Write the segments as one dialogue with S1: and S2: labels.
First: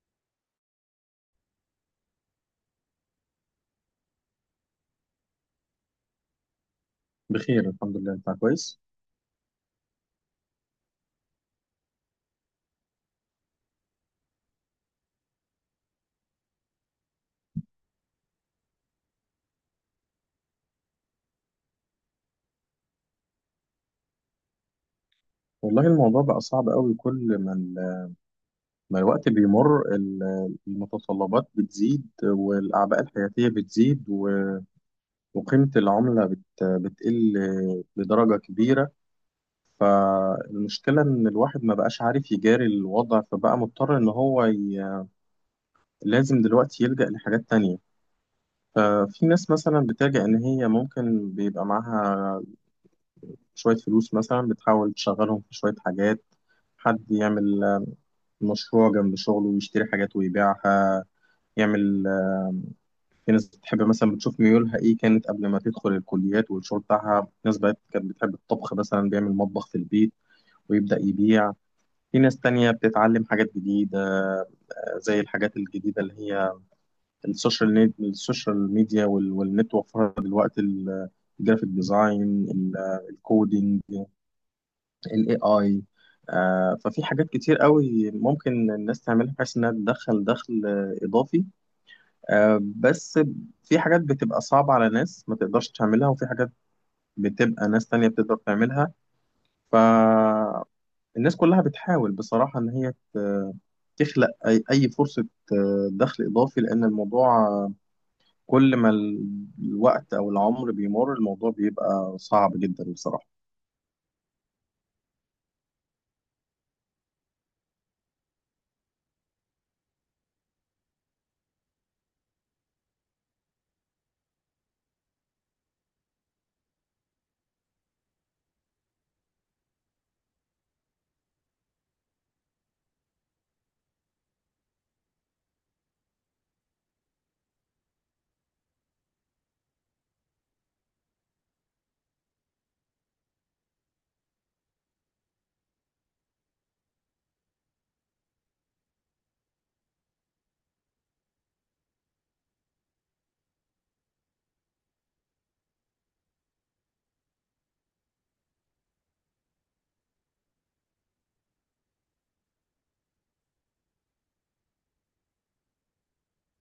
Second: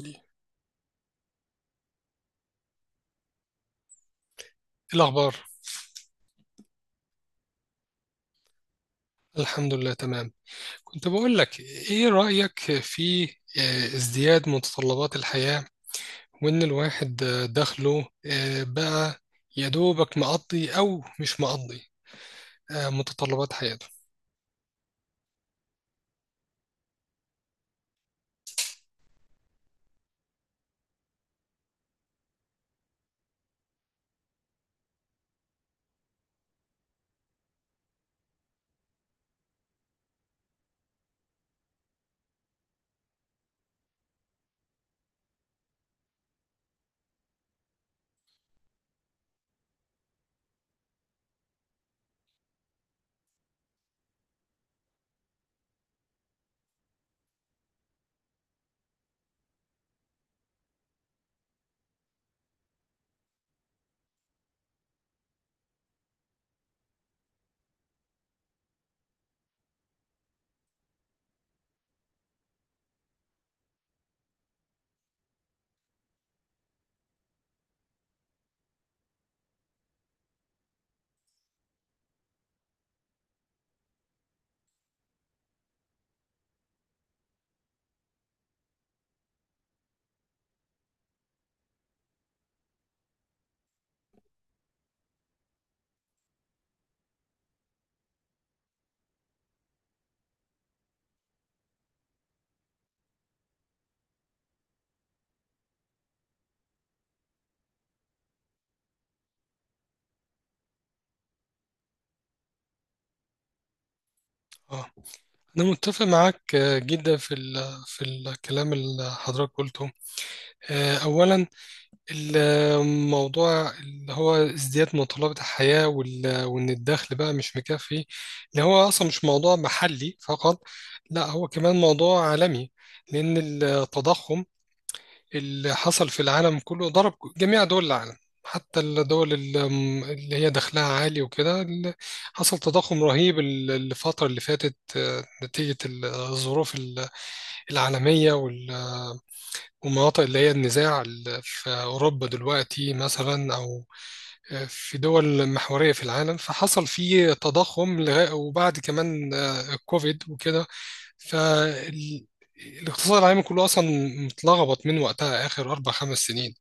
S1: إيه الأخبار؟
S2: بخير الحمد لله، انت كويس.
S1: الحمد لله، تمام. كنت بقول لك إيه رأيك في ازدياد متطلبات الحياة، وإن الواحد دخله بقى يا دوبك مقضي أو مش مقضي، متطلبات حياته.
S2: والله الموضوع بقى صعب قوي. كل ما الوقت بيمر، المتطلبات بتزيد، والأعباء الحياتية بتزيد، وقيمة العملة بتقل بدرجة كبيرة. فالمشكلة إن الواحد ما بقاش عارف يجاري الوضع، فبقى مضطر لازم دلوقتي يلجأ لحاجات تانية. ففي ناس مثلا بتلجأ إن هي ممكن بيبقى معاها شوية فلوس، مثلا بتحاول تشغلهم في شوية حاجات. حد يعمل مشروع جنب شغله ويشتري حاجات ويبيعها، يعمل آه، في ناس بتحب مثلا بتشوف ميولها ايه كانت قبل ما تدخل الكليات والشغل بتاعها. ناس بقت كانت بتحب الطبخ مثلا بيعمل مطبخ في البيت ويبدأ يبيع. في ناس تانية بتتعلم حاجات جديدة، زي الحاجات الجديدة اللي هي السوشيال ميديا والنت وفرها دلوقتي، الجرافيك ديزاين، ال- الكودينج، الاي اي. ففي حاجات كتير قوي ممكن الناس تعملها بحيث انها تدخل دخل اضافي، بس في حاجات بتبقى صعبة على ناس ما تقدرش تعملها، وفي حاجات بتبقى ناس تانية بتقدر تعملها. فالناس كلها بتحاول بصراحة إن هي تخلق أي فرصة دخل إضافي، لأن الموضوع كل ما الوقت أو العمر بيمر الموضوع بيبقى صعب جدا بصراحة.
S1: اه، أنا متفق معاك جدا في في الكلام اللي حضرتك قلته. أولا، الموضوع اللي هو ازدياد متطلبات الحياة وإن الدخل بقى مش مكفي، اللي هو أصلا مش موضوع محلي فقط، لا هو كمان موضوع عالمي، لأن التضخم اللي حصل في العالم كله ضرب جميع دول العالم. حتى الدول اللي هي دخلها عالي وكده. حصل تضخم رهيب الفترة اللي فاتت نتيجة الظروف العالمية، ومناطق اللي هي النزاع في أوروبا دلوقتي مثلا، أو في دول محورية في العالم. فحصل فيه تضخم وبعد كمان الكوفيد وكده. فالاقتصاد العالمي كله أصلا متلخبط من وقتها، آخر 4 5 سنين،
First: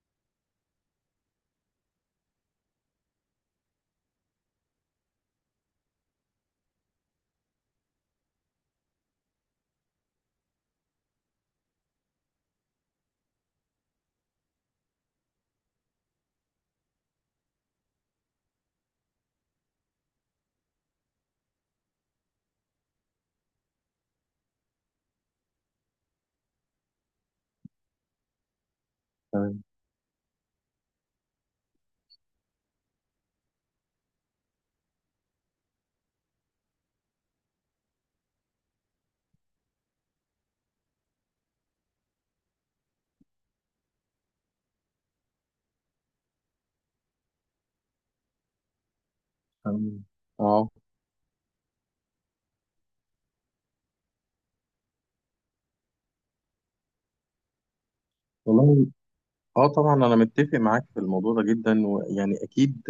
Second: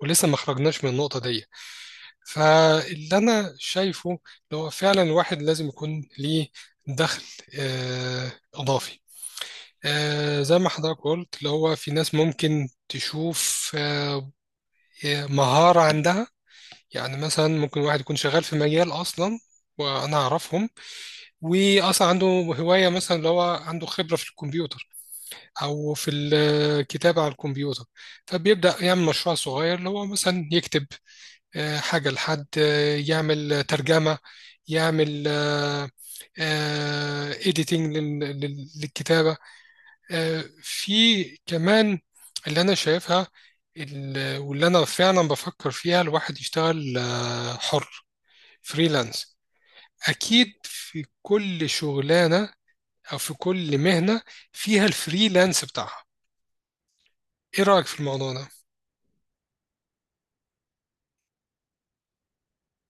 S1: ولسه ما خرجناش من النقطة دي. فاللي أنا شايفه اللي هو فعلا الواحد لازم يكون ليه دخل إضافي، زي ما حضرتك قلت، اللي هو في ناس ممكن تشوف مهارة عندها. يعني مثلا ممكن واحد يكون شغال في مجال أصلا، وأنا أعرفهم، وأصلا عنده هواية، مثلا اللي هو عنده خبرة في الكمبيوتر أو في الكتابة على الكمبيوتر، فبيبدأ يعمل مشروع
S2: تمام.
S1: صغير اللي هو مثلا يكتب حاجة لحد، يعمل ترجمة، يعمل إيديتنج للكتابة. في كمان اللي أنا شايفها، واللي أنا فعلا بفكر فيها، الواحد يشتغل حر، فريلانس.
S2: تمام.
S1: اكيد
S2: اه.
S1: في كل شغلانه، او في كل مهنه فيها الفريلانس بتاعها. ايه رايك في الموضوع ده؟
S2: والله، اه طبعا انا متفق معاك في الموضوع ده جدا، ويعني اكيد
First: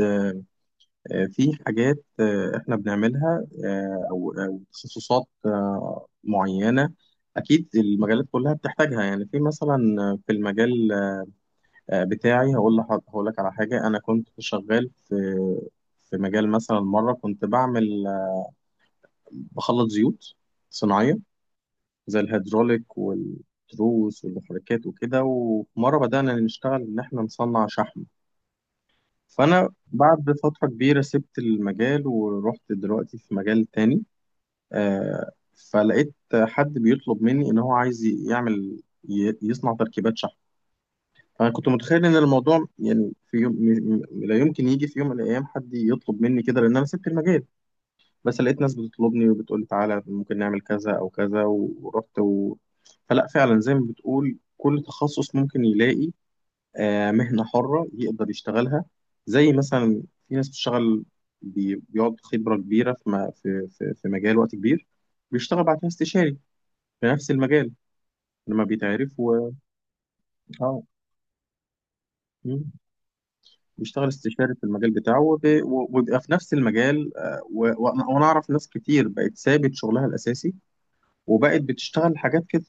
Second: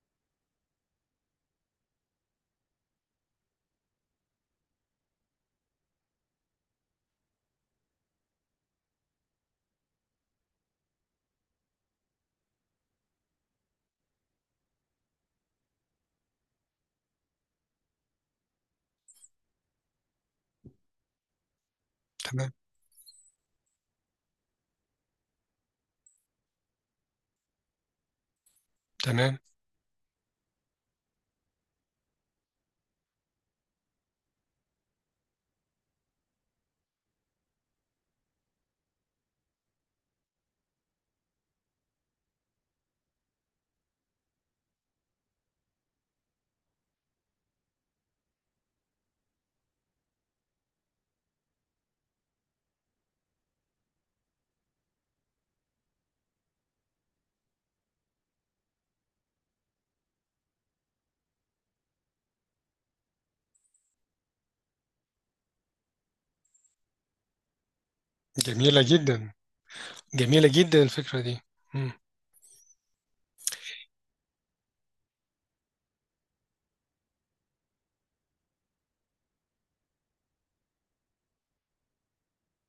S2: في حاجات، احنا بنعملها او تخصصات معينه. اكيد المجالات كلها بتحتاجها، يعني في مثلا في المجال بتاعي. هقول لك على حاجه. انا كنت شغال في مجال مثلا، مره كنت بعمل بخلط زيوت صناعيه، زي
S1: تمام،
S2: الهيدروليك والتروس والمحركات وكده، ومره بدانا نشتغل ان احنا نصنع شحم.
S1: تمام.
S2: فانا بعد فتره كبيره سبت المجال ورحت دلوقتي في مجال تاني، آه، فلقيت حد بيطلب مني ان هو عايز يصنع تركيبات شحن. فانا كنت متخيل ان الموضوع، يعني في يوم لا يمكن يجي في يوم من الايام حد يطلب مني كده، لان انا سبت المجال. بس لقيت ناس بتطلبني وبتقول لي تعالى ممكن نعمل كذا او كذا، ورحت. فلا، فعلا زي ما بتقول، كل تخصص ممكن يلاقي مهنة حرة يقدر يشتغلها. زي مثلا في ناس بتشتغل، بيقعد خبرة كبيرة في في مجال وقت كبير، بيشتغل بعد كده استشاري في نفس المجال لما
S1: جميله
S2: بيتعرف
S1: جدا.
S2: و
S1: جميله
S2: اه
S1: جدا الفكره دي. مم.
S2: مم. بيشتغل استشاري في المجال بتاعه وبيبقى في نفس المجال، وأنا أعرف ناس كتير بقت سابت شغلها الأساسي وبقت بتشتغل حاجات كده.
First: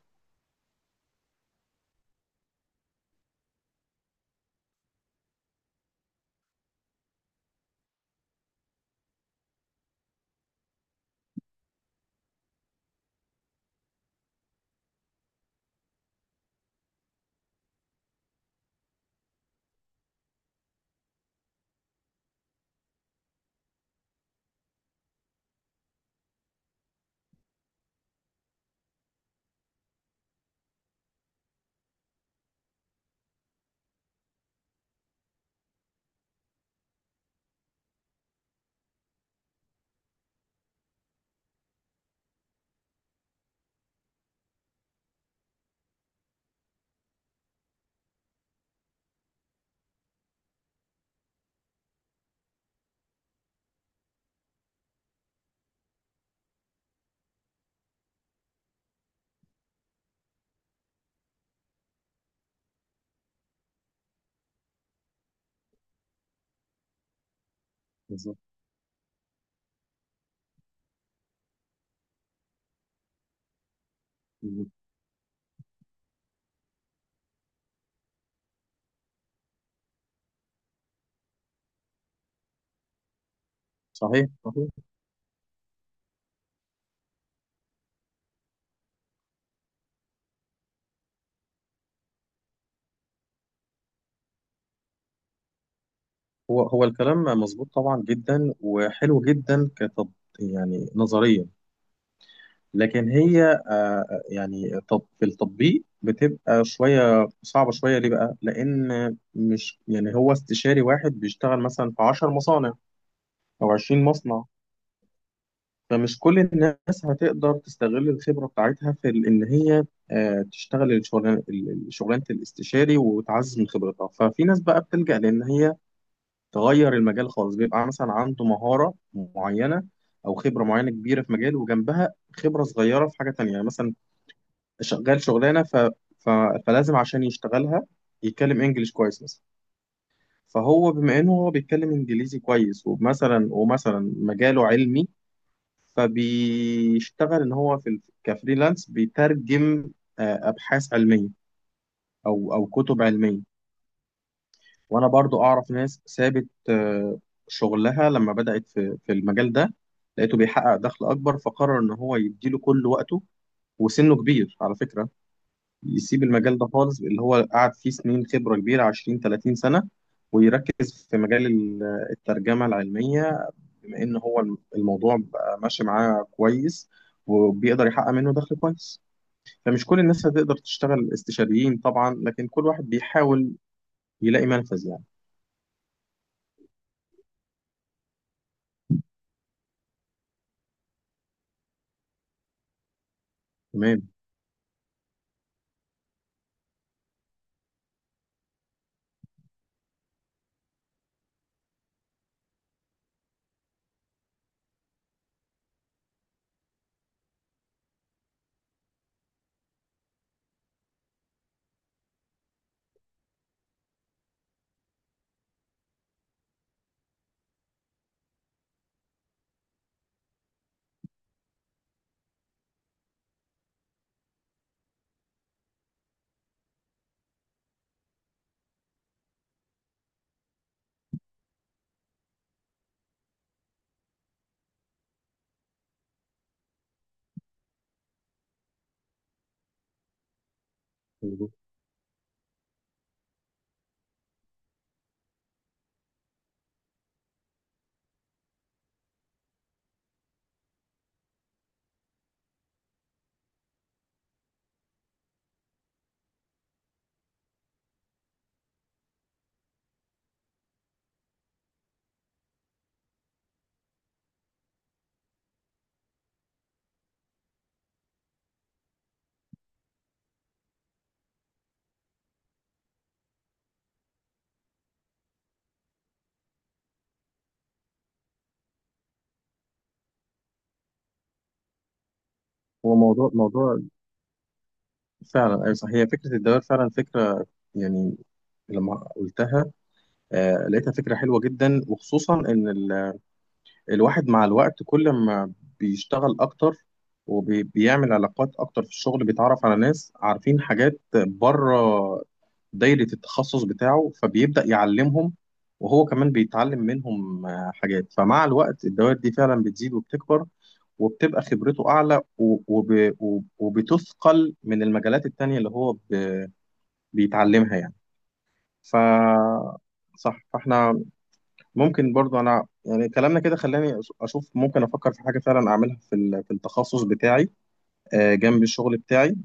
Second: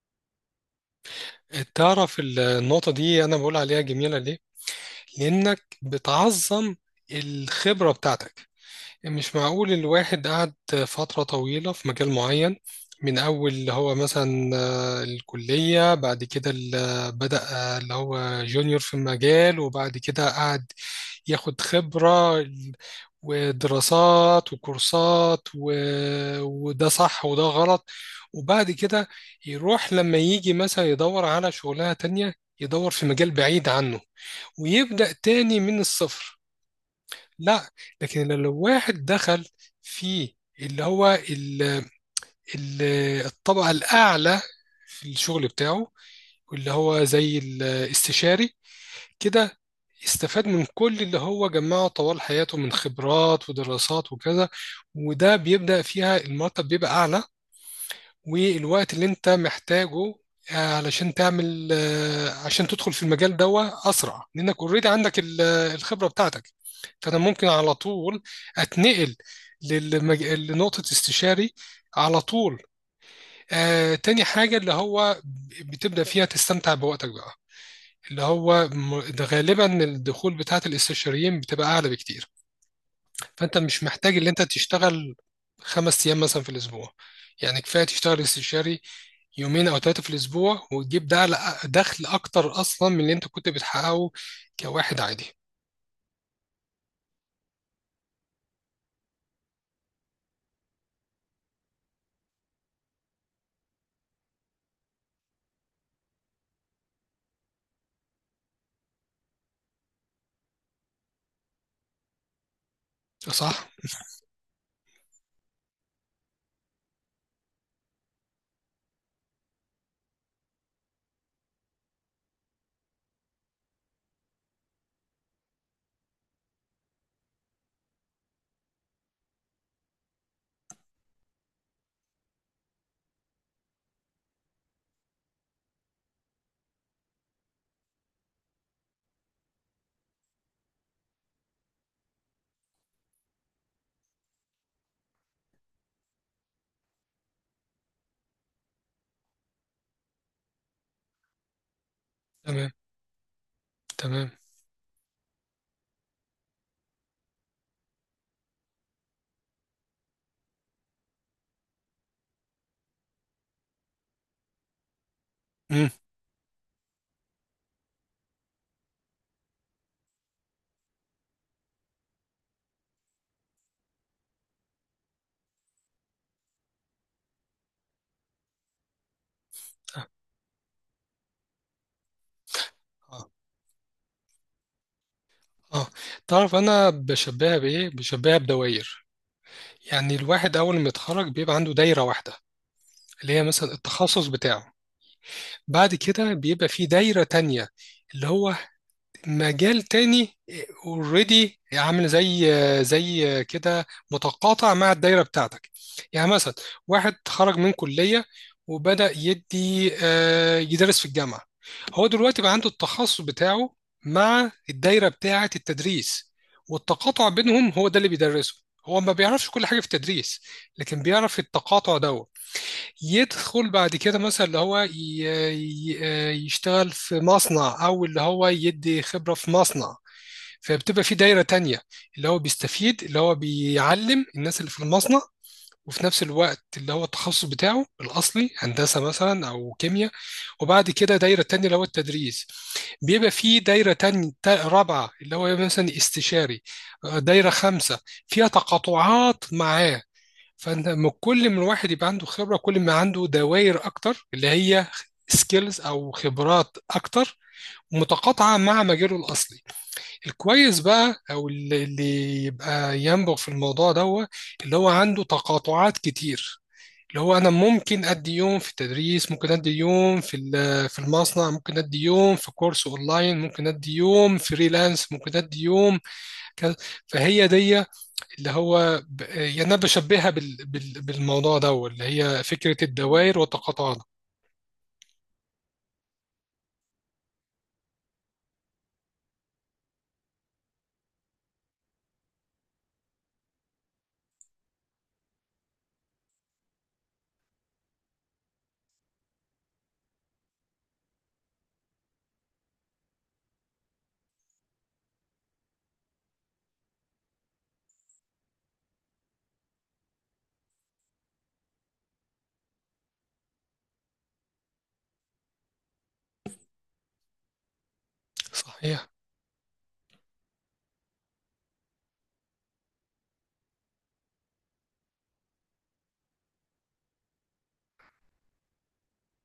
S1: تعرف النقطه دي انا بقول عليها جميله ليه؟ لانك بتعظم الخبره بتاعتك. مش معقول الواحد قعد فترة طويلة في مجال معين، من أول اللي هو مثلا الكلية، بعد كده بدأ اللي هو جونيور في المجال، وبعد كده قعد ياخد خبرة ودراسات وكورسات وده صح وده غلط. وبعد كده يروح لما يجي مثلا يدور على شغلانة تانية، يدور في مجال بعيد عنه، ويبدأ تاني من الصفر. لا. لكن لو واحد دخل في اللي هو ال الطبقة الأعلى في الشغل بتاعه، واللي هو زي الاستشاري كده، استفاد من كل اللي هو جمعه طوال حياته من خبرات ودراسات وكذا. وده بيبدأ فيها المرتب بيبقى أعلى، والوقت اللي انت محتاجه علشان تعمل عشان تدخل في المجال ده اسرع، لانك اوريدي عندك الخبره بتاعتك. فانا ممكن على طول
S2: بالظبط.
S1: اتنقل لنقطه استشاري على طول. تاني حاجه اللي
S2: بالظبط.
S1: هو بتبدا فيها تستمتع بوقتك بقى، اللي هو ده غالبا الدخول بتاعت الاستشاريين بتبقى اعلى بكتير. فانت مش محتاج
S2: صحيح.
S1: اللي انت
S2: صحيح.
S1: تشتغل 5 ايام مثلا في الاسبوع. يعني كفايه تشتغل استشاري يومين او 3 في الاسبوع، وتجيب ده دخل اكتر اصلا من اللي انت كنت بتحققه كواحد عادي،
S2: هو الكلام مظبوط طبعا، جدا وحلو جدا، كتط يعني نظريا. لكن هي يعني في التطبيق بتبقى شوية صعبة شوية. ليه بقى؟ لأن مش يعني هو استشاري واحد بيشتغل مثلا في 10 مصانع
S1: صح؟
S2: أو 20 مصنع. فمش كل الناس هتقدر تستغل الخبرة بتاعتها في إن هي تشتغل الشغلانة شغلانة الاستشاري وتعزز من خبرتها. ففي ناس بقى بتلجأ لأن هي تغير المجال خالص. بيبقى مثلا عنده مهارة معينة، أو خبرة معينة كبيرة في مجال، وجنبها خبرة صغيرة في حاجة تانية. يعني مثلا شغال شغلانة، ف... فلازم عشان يشتغلها يتكلم إنجليش كويس مثلا. فهو بما إنه هو بيتكلم إنجليزي كويس، ومثلا مجاله علمي، فبيشتغل ان هو في كفريلانس بيترجم ابحاث علميه، او
S1: تمام،
S2: كتب علميه.
S1: تمام.
S2: وانا برضو اعرف ناس سابت شغلها لما بدات في المجال ده، لقيته بيحقق دخل اكبر، فقرر ان هو يديله كل وقته، وسنه كبير على فكره.
S1: امم.
S2: يسيب المجال ده خالص اللي هو قعد فيه سنين خبره كبيره، 20 30 سنه، ويركز في مجال الترجمه العلميه، بما ان هو الموضوع بقى ماشي معاه كويس، وبيقدر يحقق منه دخل كويس. فمش كل
S1: اه،
S2: الناس هتقدر تشتغل استشاريين طبعا، لكن كل واحد
S1: اه.
S2: بيحاول يلاقي منفذ يعني.
S1: آه. تعرف انا بشبهها بايه؟ بشبهها بدوائر. يعني الواحد اول ما يتخرج بيبقى عنده دايره واحده اللي هي مثلا
S2: تمام.
S1: التخصص بتاعه. بعد كده بيبقى في دايره تانية اللي هو مجال تاني، اوريدي عامل زي كده، متقاطع مع الدايره بتاعتك. يعني مثلا واحد خرج من كليه، وبدأ يدي يدرس في الجامعه. هو دلوقتي بقى عنده التخصص بتاعه مع الدايره بتاعه التدريس، والتقاطع بينهم هو ده اللي بيدرسه. هو ما بيعرفش كل حاجه في التدريس، لكن بيعرف التقاطع ده. يدخل بعد كده مثلا اللي هو يشتغل في مصنع، او اللي هو يدي خبرة في مصنع، فبتبقى في دايرة تانية اللي هو بيستفيد، اللي هو بيعلم الناس اللي في المصنع، وفي نفس الوقت اللي هو التخصص بتاعه الأصلي هندسة مثلا أو كيمياء. وبعد كده دايرة
S2: مظبوط.
S1: تانية اللي هو التدريس. بيبقى في دايرة تانية رابعة اللي هو مثلا استشاري. دايرة خمسة فيها تقاطعات معاه. فانت كل ما الواحد يبقى عنده خبره، كل ما عنده دوائر اكتر اللي هي سكيلز او خبرات اكتر متقاطعه مع مجاله الاصلي. الكويس بقى او اللي يبقى ينبغ في الموضوع ده، اللي هو عنده تقاطعات كتير، اللي هو انا ممكن ادي يوم في التدريس، ممكن ادي يوم في المصنع، ممكن ادي يوم في كورس اونلاين، ممكن ادي يوم فريلانس، ممكن ادي يوم كذا. فهي دي اللي هو يعني أنا بشبهها بالموضوع ده اللي هي فكرة
S2: هو موضوع
S1: الدوائر
S2: موضوع
S1: وتقاطعنا.
S2: فعلا. أيوة صح، هي فكرة الدوائر فعلا فكرة يعني، لما قلتها لقيتها فكرة حلوة جدا، وخصوصا إن الواحد مع الوقت كل ما بيشتغل أكتر وبيعمل علاقات أكتر في الشغل، بيتعرف على ناس عارفين حاجات بره دايرة التخصص بتاعه فبيبدأ يعلمهم، وهو كمان بيتعلم منهم حاجات. فمع الوقت الدوائر دي فعلا بتزيد وبتكبر، وبتبقى خبرته أعلى وبتثقل من المجالات التانية اللي هو بيتعلمها يعني. ف
S1: صحيح.
S2: صح، فاحنا ممكن برضو، انا يعني كلامنا كده خلاني اشوف ممكن افكر في حاجه فعلا اعملها في في التخصص بتاعي، جنب الشغل بتاعي.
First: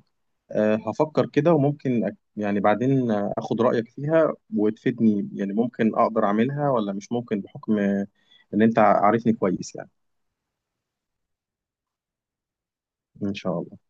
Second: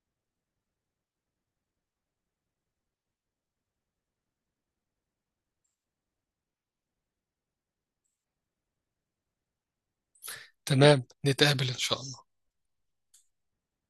S2: هفكر كده، وممكن يعني بعدين اخد رأيك فيها وتفيدني، يعني ممكن اقدر اعملها ولا مش ممكن، بحكم ان انت عارفني كويس يعني.
S1: تمام، نتقابل إن شاء الله.
S2: ان شاء الله.